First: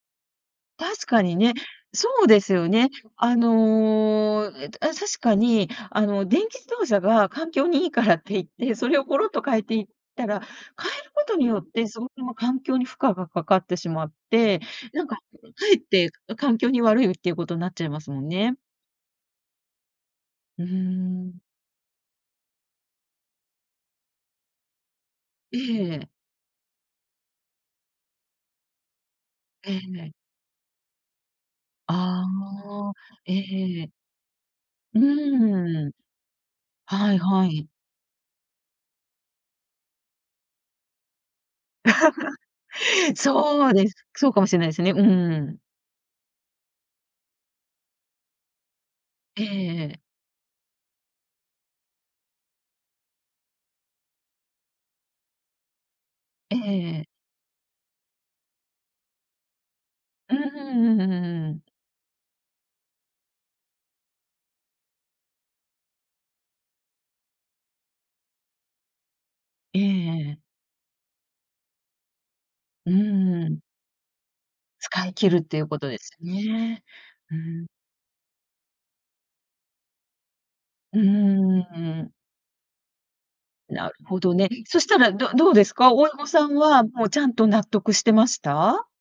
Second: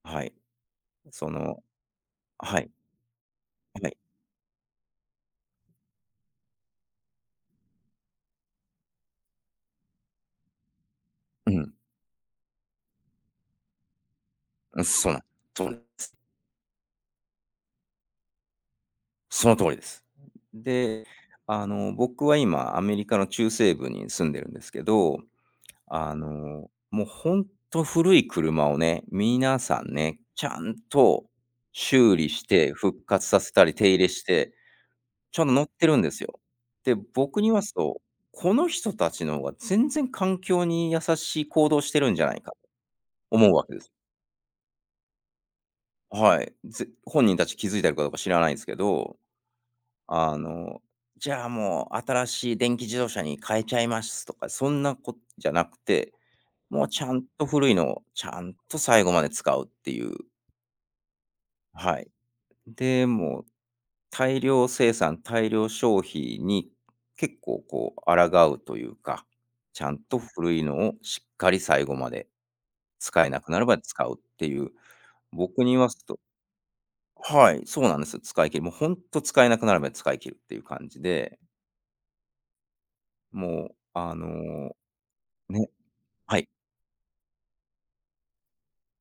はい。確かそにね、の、そうですはよい。ね。あはい。の、ええ、あ、た確かに、あの、電気自動車が環境にいいからって言って、それをころっと変えていったら、変えることにうよっん。て、すごく、ま、環境に負荷がかかってしまって、うん、なんそうか、なかんそうえなんっでてす。環境に悪いっていうことになっちゃいますもんね。その通りです。で、うん。あの、僕は今アメリカの中西部に住んでるんですけど、ええ。あの、もうほんと古い車をね、皆えさんえ。ね、ちゃんと、修理あしてあ、復活させたりえ手え。入れして。うちゃん、乗ってーん。るんですよ。で、はい僕はに言わい。すと、この人達の方が全然環境に優しい行動をしてるんじゃないか、思うそう訳です。です。そうかもしれないですね、うん。はい。ぜ本人たち気づいてるかどうか知らないんすけど。ええ。あの、じゃあ、もう新しい電気自動車に変えちゃいますとかそんなことじゃなくて、えもうちえ。ゃんと古いのをちゃんと最後まで使うっていう。うん、ううううん。はい。でも、大量生産大量消費に結構こう抗うというか、えちゃんとえ。古いのをしっかり最後までう使えなくなん。るまで使うっていう。使い切るってい僕うにこ言とわですすとよね。うはい、ん。そうなんですよ。使い切る。もう本当使えなくなるまで使い切るっていう感うーじで。ん、うん。もうなるあほどね。のそしたら、どどうでね、すか？親御はさい。んはもうちゃんと納得してました？